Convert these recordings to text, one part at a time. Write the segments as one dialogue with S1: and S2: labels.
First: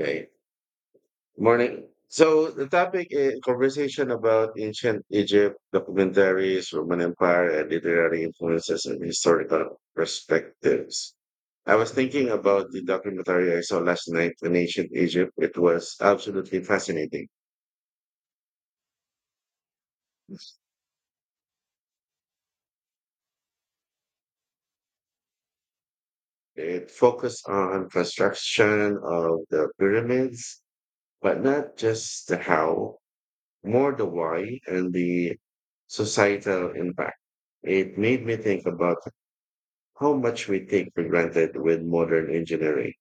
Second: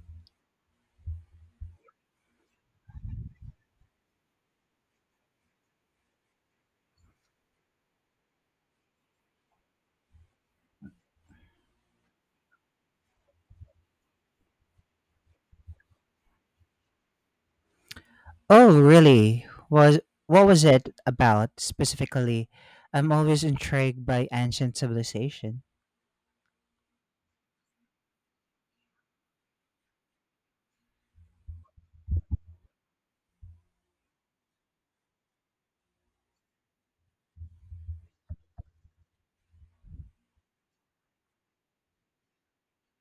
S1: Okay. Morning. So the topic is conversation about ancient Egypt, documentaries, Roman Empire, and literary influences and historical perspectives. I was thinking about the documentary I saw last night on ancient Egypt. It was absolutely fascinating.
S2: Oh, really? Was What was it about specifically? I'm always intrigued by ancient civilization.
S1: It focused on construction of the pyramids, but not just the how, more the why and the societal impact. It made me think about how much we take for granted with modern engineering.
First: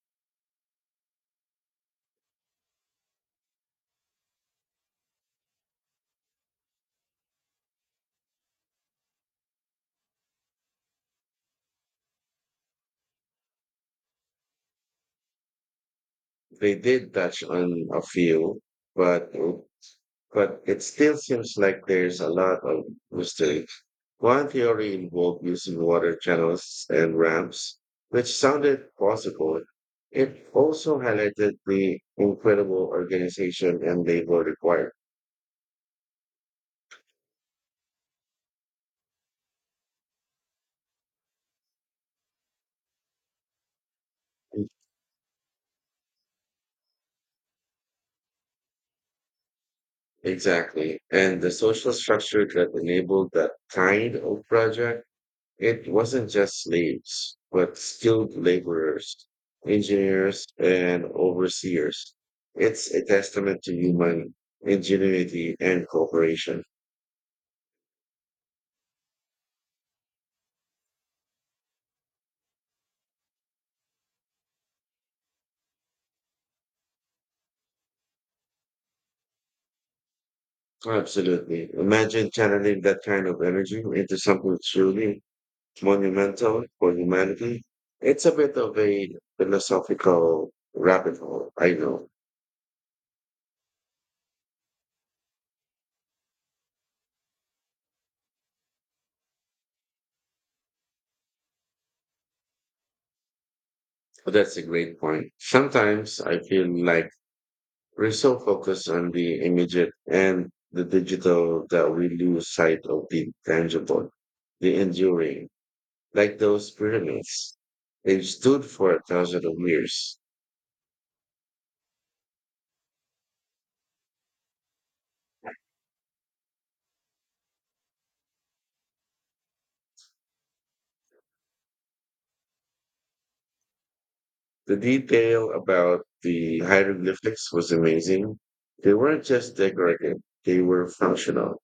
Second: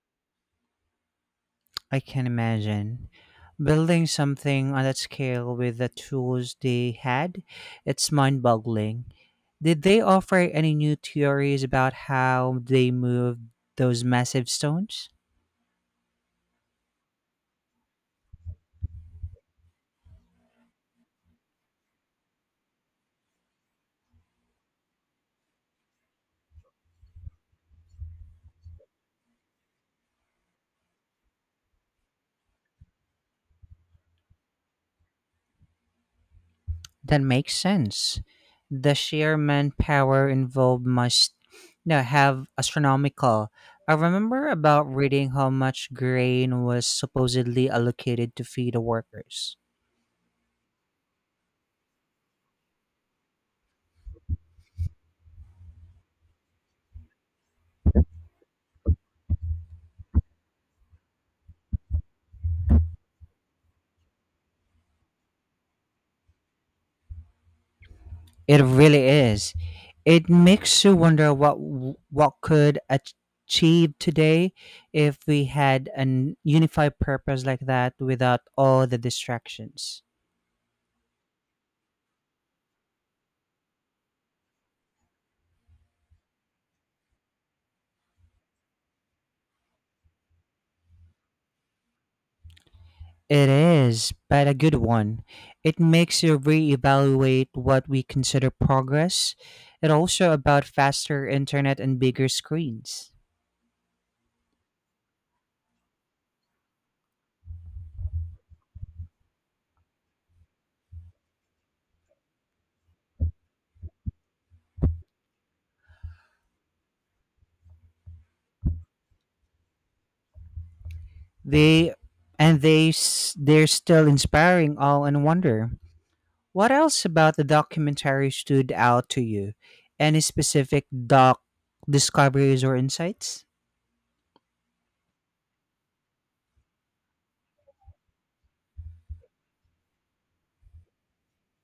S2: I can imagine building something on that scale with the tools they had. It's mind-boggling. Did they offer any new theories about how they moved those massive stones?
S1: They did touch on a few, but it still seems like there's a lot of mystery. One theory involved using water channels and ramps, which sounded possible. It also highlighted the incredible organization and labor required.
S2: That makes sense. The sheer manpower involved must have astronomical. I remember about reading how much grain was supposedly allocated to feed the workers.
S1: Exactly. And the social structure that enabled that kind of project. It wasn't just slaves, but skilled laborers, engineers, and overseers. It's a testament to human ingenuity and cooperation.
S2: It really is. It makes you wonder what achieve today if we had an unified purpose like that without all the distractions.
S1: Absolutely. Imagine channeling that kind of energy into something truly monumental for humanity. It's a bit of a philosophical rabbit hole, I know.
S2: It is, but a good one. It makes you reevaluate what we consider progress. It also about faster internet and bigger screens.
S1: But that's a great point. Sometimes I feel like we're so focused on the immediate and the digital that we lose sight of the tangible, the enduring, like those pyramids. They stood for a thousand of years.
S2: They they're still inspiring all and wonder. What else about the documentary stood out to you? Any specific doc discoveries or insights?
S1: The detail about the hieroglyphics was amazing. They weren't just decorative, they were functional,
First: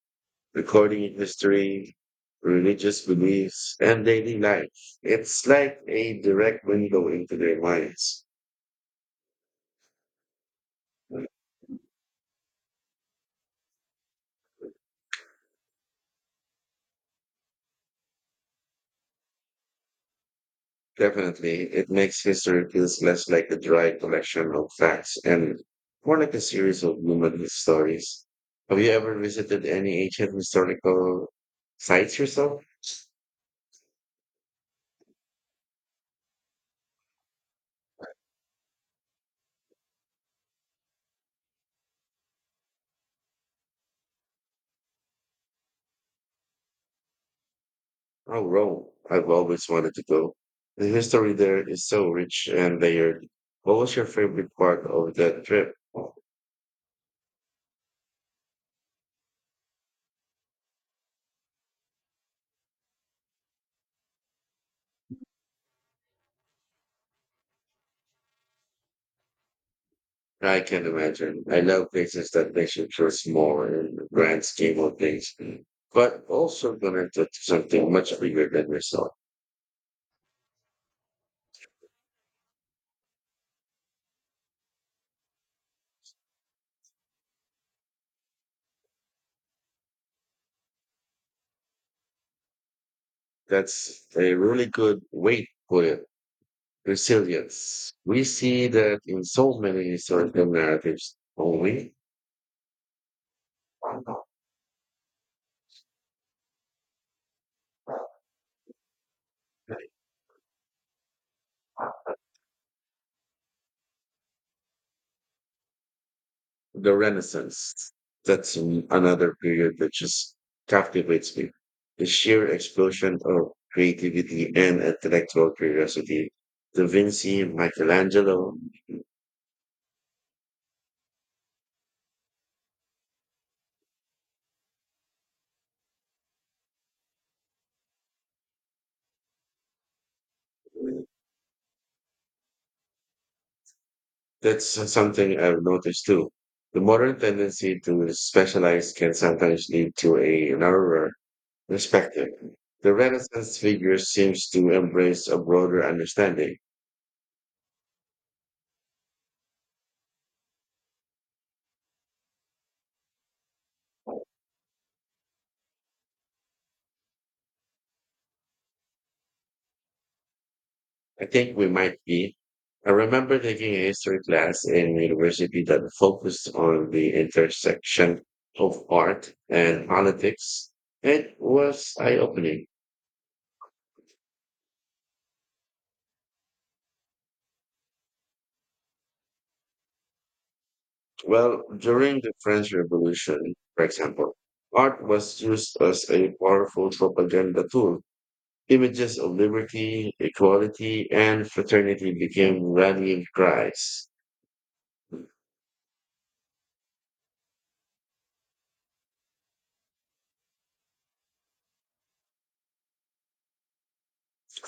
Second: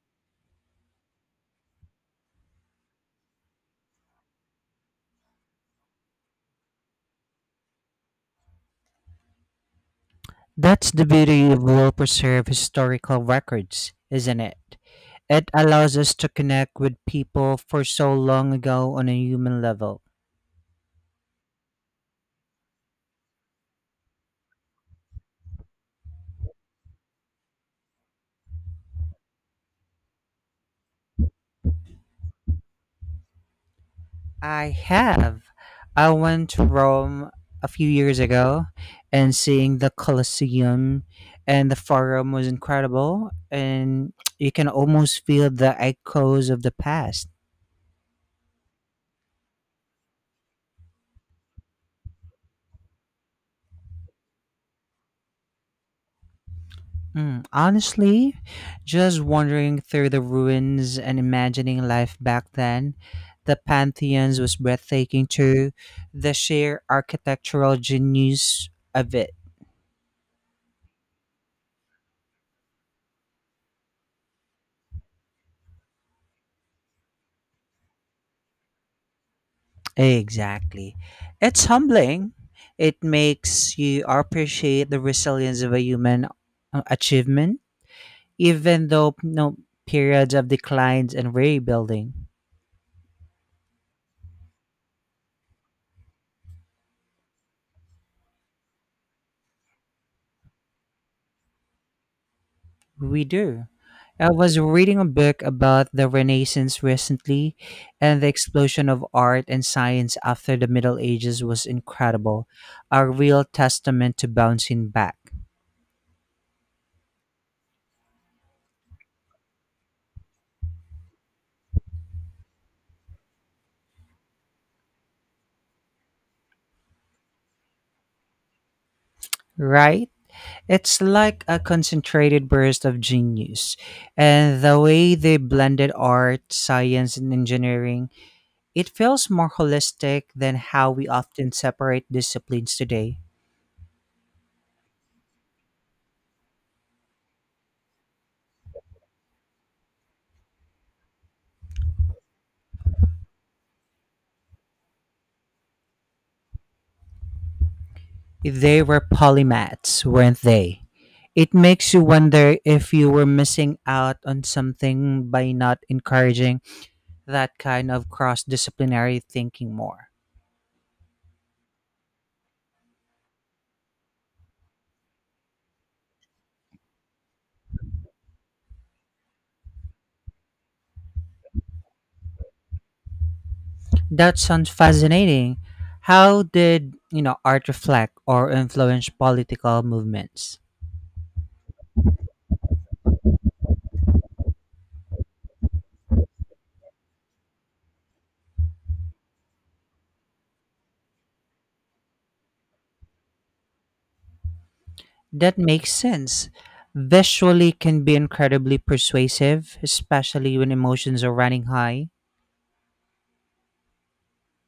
S1: recording history, religious beliefs, and daily life. It's like a direct window into their minds.
S2: That's the beauty of well-preserved historical records, isn't it? It allows us to connect with people for so long ago on a human level.
S1: Definitely, it makes history feels less like a dry collection of facts and more like a series of human stories. Have you ever visited any ancient historical sites yourself?
S2: I have. I went to Rome a few years ago and seeing the Colosseum and the Forum was incredible and you can almost feel the echoes of the past.
S1: Oh, Rome. I've always wanted to go. The history there is so rich and layered. What was your favorite part of that trip?
S2: Honestly, just wandering through the ruins and imagining life back then. The Pantheons was breathtaking too. The sheer architectural genius of it.
S1: I can imagine. I love places that makes you feel small in the grand scheme of things, but also connected to something much bigger than yourself.
S2: Exactly. It's humbling. It makes you appreciate the resilience of a human achievement, even though no periods of declines and rebuilding.
S1: That's a really good way to put it. Resilience. We see that in so many historical narratives only.
S2: We do. I was reading a book about the Renaissance recently, and the explosion of art and science after the Middle Ages was incredible, a real testament to bouncing back.
S1: The Renaissance. Another period that just captivates me. The sheer explosion of creativity and intellectual curiosity. Da Vinci, Michelangelo.
S2: Right? It's like a concentrated burst of genius. And the way they blended art, science, and engineering, it feels more holistic than how we often separate disciplines today.
S1: That's something I've noticed too. The modern tendency to specialize can sometimes lead to a narrower perspective. The Renaissance figure seems to embrace a broader understanding.
S2: They were polymaths, weren't they? It makes you wonder if you were missing out on something by not encouraging that kind of cross disciplinary thinking more.
S1: I think we might be. I remember taking a history class in university that focused on the intersection of art and politics. It was eye opening.
S2: That sounds fascinating. How did, you know, art reflect or influence political movements?
S1: Well, during the French Revolution, for example, art was used as a powerful propaganda tool. Images of liberty, equality, and fraternity became rallying cries.
S2: That makes sense. Visually can be incredibly persuasive, especially when emotions are running high.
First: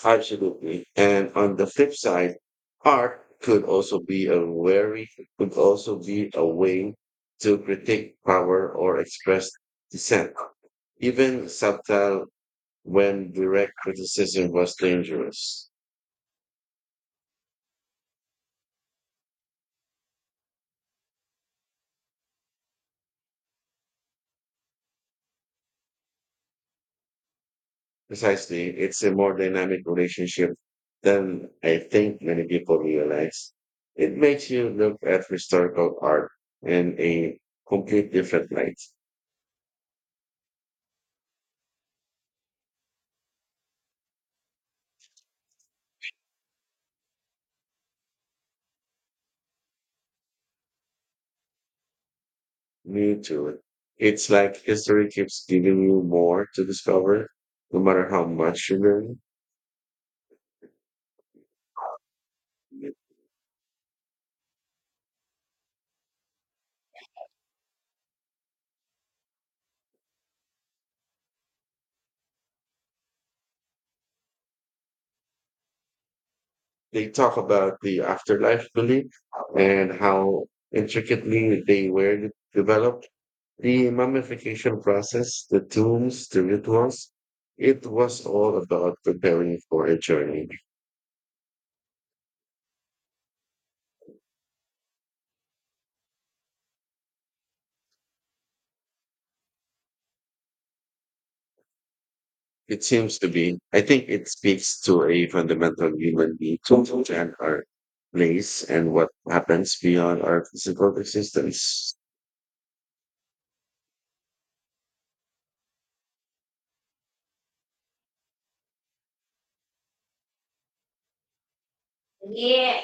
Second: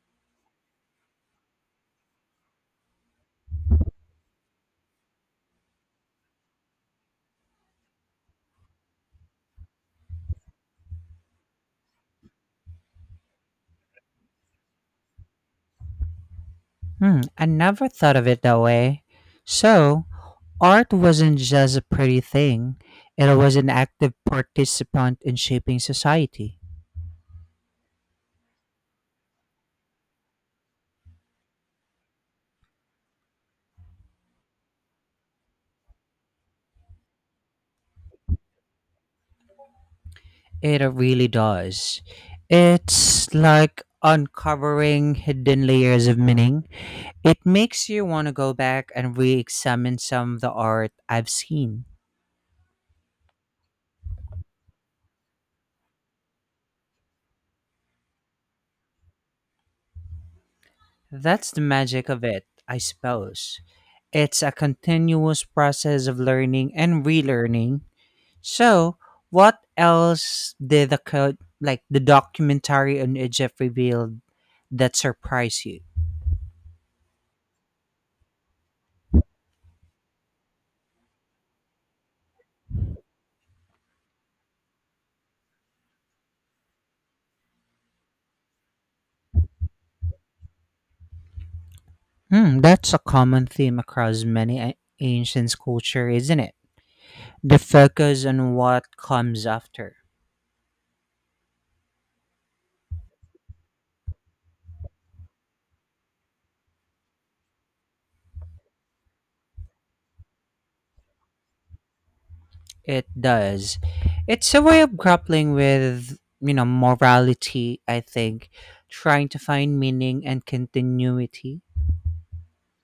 S1: Absolutely. And on the flip side, art very could also be a way to critique power or express dissent, even subtle, when direct criticism was dangerous.
S2: Hmm, I never thought of it that way. So, art wasn't just a pretty thing, it was an active participant in shaping society.
S1: Precisely, it's a more dynamic relationship than I think many people realize. It makes you look at historical art in a complete different light.
S2: It really does. It's like uncovering hidden layers of meaning. It makes you want to go back and re examine some of the art I've seen.
S1: Me too. It's like history keeps giving you more to discover, no matter how much you learn.
S2: That's the magic of it, I suppose. It's a continuous process of learning and relearning. So, what else did like the documentary on Egypt reveal that surprised you?
S1: They talk about the afterlife belief and how intricately they were developed, the mummification process, the tombs, the rituals. It was all about preparing for a journey.
S2: Hmm, that's a common theme across many ancient culture, isn't it? The focus on what comes after.
S1: It seems to be. I think it speaks to a fundamental human need to understand our place and what happens beyond our physical existence.
S2: It does. It's a way of grappling with, you know, morality, I think, trying to find meaning and continuity.
S1: Yeah.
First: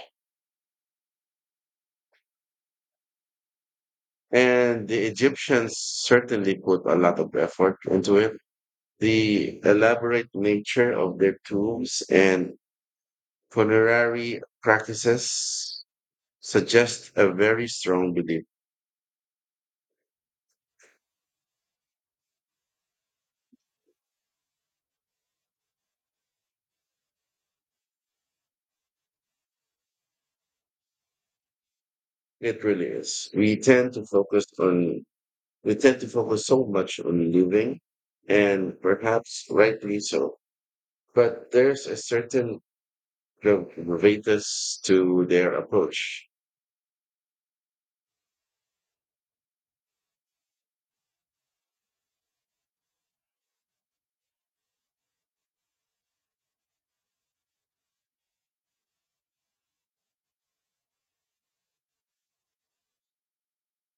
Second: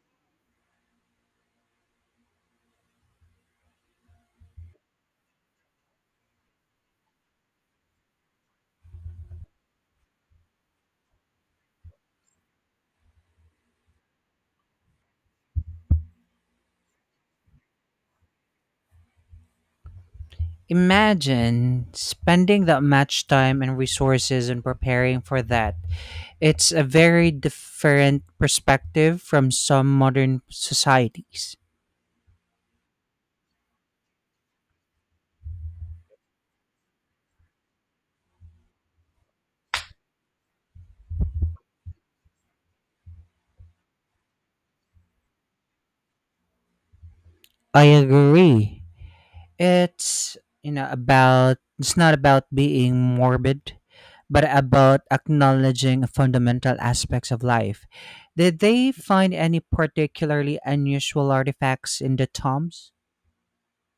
S1: And the Egyptians certainly put a lot of effort into it. The elaborate nature of their tombs and funerary practices suggest a very strong belief.
S2: Imagine spending that much time and resources and preparing for that. It's a very different perspective from some modern societies.
S1: It really is. We tend to focus so much on living, and perhaps rightly so. But there's a certain gravitas to their approach.
S2: I agree. It's you know about it's not about being morbid, but about acknowledging fundamental aspects of life. Did they find any particularly unusual artifacts in the tombs?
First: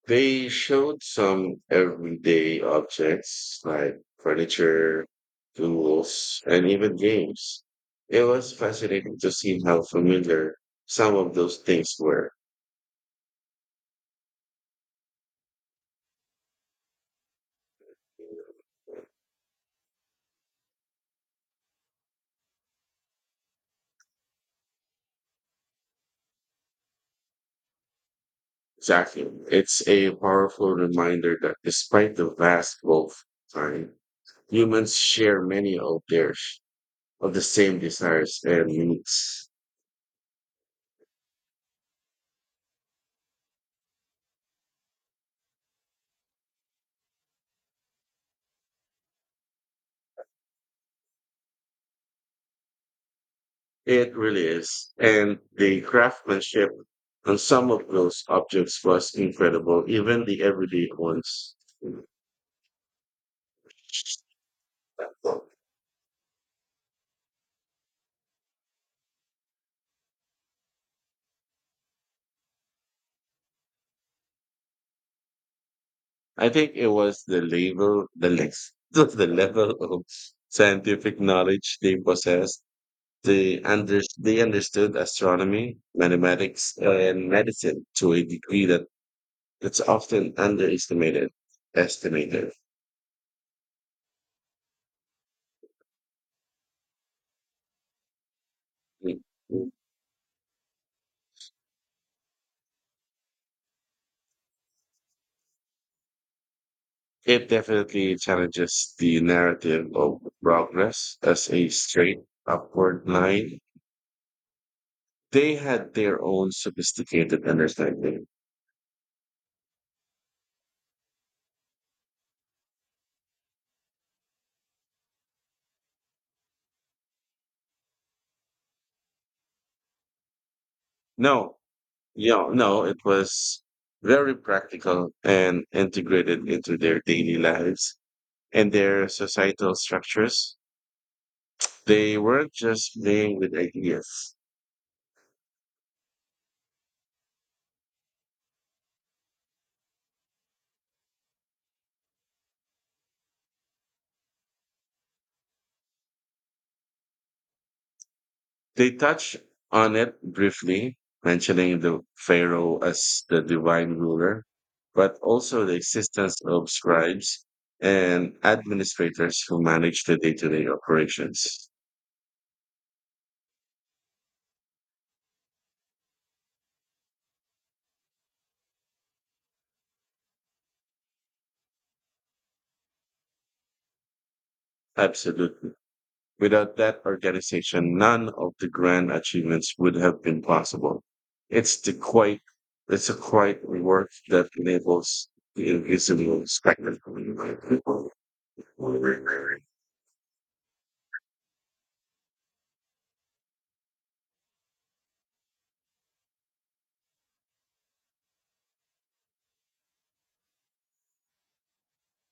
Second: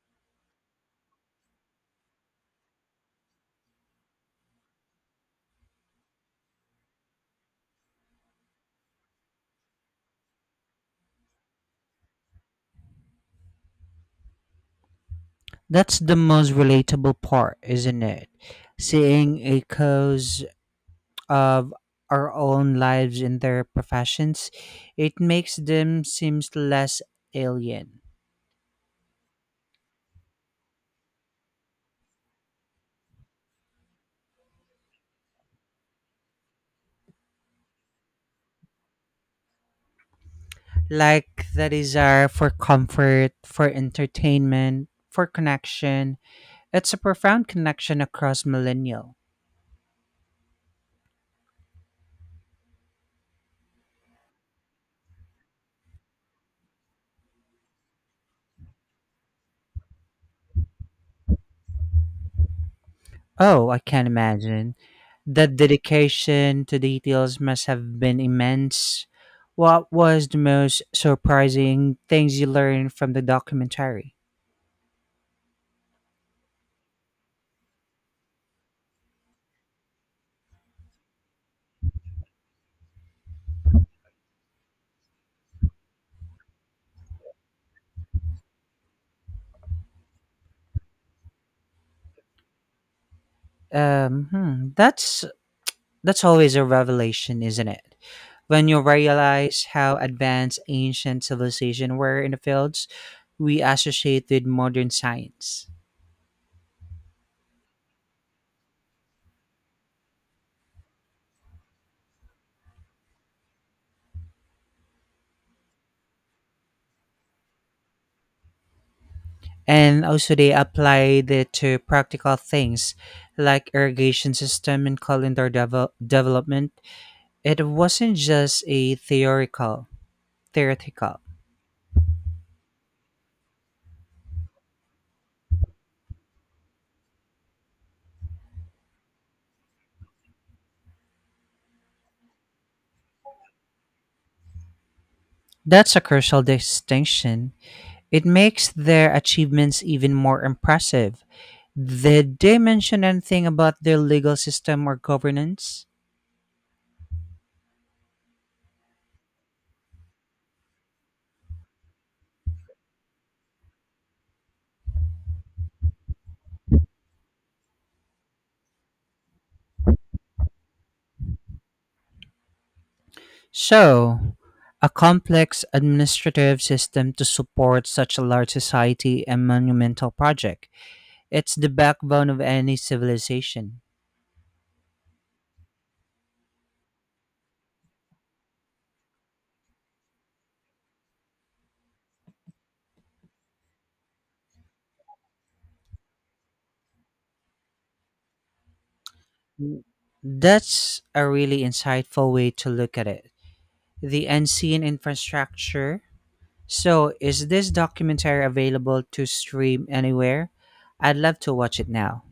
S1: They showed some everyday objects like furniture, tools, and even games. It was fascinating to see how familiar some of those things were.
S2: That's the most relatable part, isn't it? Seeing echoes of our own lives in their professions, it makes them seems less alien.
S1: Exactly. It's a powerful reminder that despite the vast wealth of time, humans share many of their of the same desires and needs.
S2: Like the desire for comfort, for entertainment, for connection. It's a profound connection across millennial.
S1: It really is. And the craftsmanship on some of those objects was incredible, even the everyday ones.
S2: Oh, I can't imagine. That dedication to details must have been immense. What was the most surprising things you learned from the documentary?
S1: I think it was the level, the lex, the level of scientific knowledge they possessed. They understood astronomy, mathematics, and medicine to a degree that it's often underestimated. Estimated.
S2: That's always a revelation, isn't it? When you realize how advanced ancient civilization were in the fields we associate with modern science.
S1: It definitely challenges the narrative of progress as a straight upward line. They had their own sophisticated understanding.
S2: And also they applied it to practical things like irrigation system and development. It wasn't just a theoretical.
S1: No, yeah, no, it was very practical and integrated into their daily lives and their societal structures. They weren't just playing with ideas.
S2: That's a crucial distinction. It makes their achievements even more impressive. Did they mention anything about their legal system or governance?
S1: They touch on it briefly, mentioning the pharaoh as the divine ruler, but also the existence of scribes and administrators who manage the day to day operations.
S2: So, a complex administrative system to support such a large society and monumental project. It's the backbone of any civilization.
S1: Absolutely. Without that organization, none of the grand achievements would have been possible. It's the quite It's a quiet work that enables the invisible spectacle.
S2: That's a really insightful way to look at it. The unseen infrastructure. So, is this documentary available to stream anywhere? I'd love to watch it now.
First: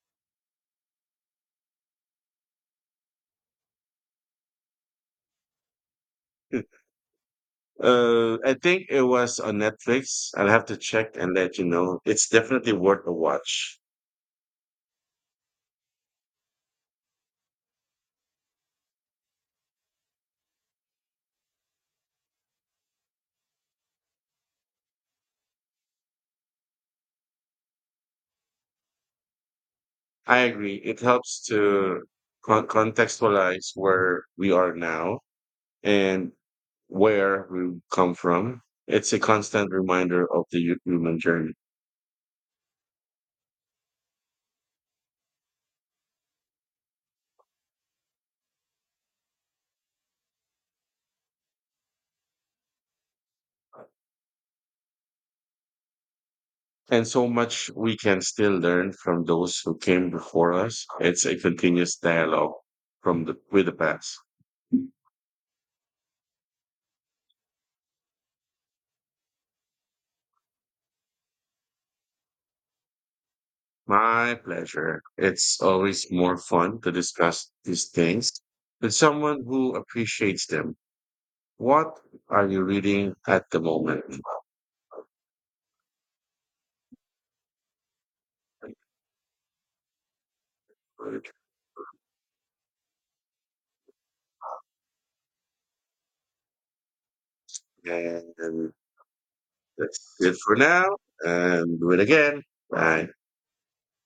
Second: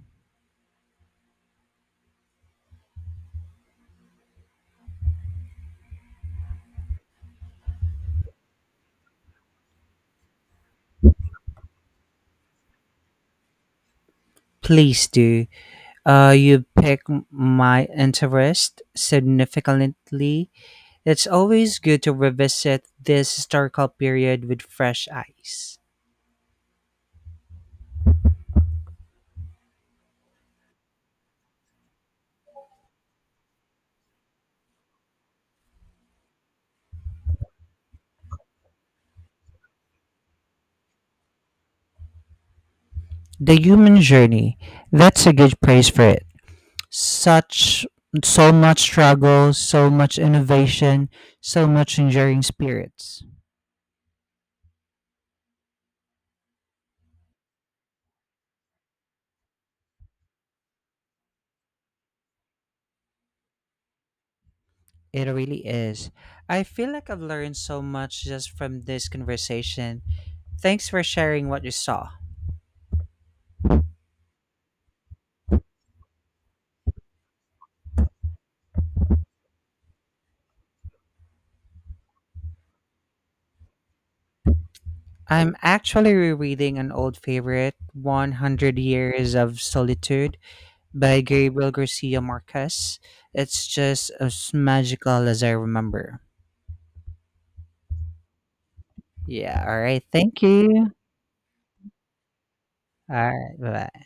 S1: I think it was on Netflix. I'll have to check and let you know. It's definitely worth a watch.
S2: Please do. You my interest significantly. It's always good to revisit this historical period with fresh eyes.
S1: I agree. It helps to contextualize where we are now and where we come from. It's a constant reminder of the human journey.
S2: The human journey. That's a good praise for it. Such So much struggle, so much innovation, so much enduring spirits.
S1: And so much we can still learn from those who came before us. It's a continuous dialogue from the with the past.
S2: It really is. I feel like I've learned so much just from this conversation. Thanks for sharing what you saw.
S1: My pleasure. It's always more fun to discuss these things with someone who appreciates them. What are you reading at the moment?
S2: I'm actually rereading an old favorite, 100 Years of Solitude by Gabriel Garcia Marquez. It's just as magical as I remember.
S1: And
S2: Yeah, all right.
S1: that's it
S2: Thank
S1: for now.
S2: you.
S1: And do it again. Bye.
S2: All right. Bye.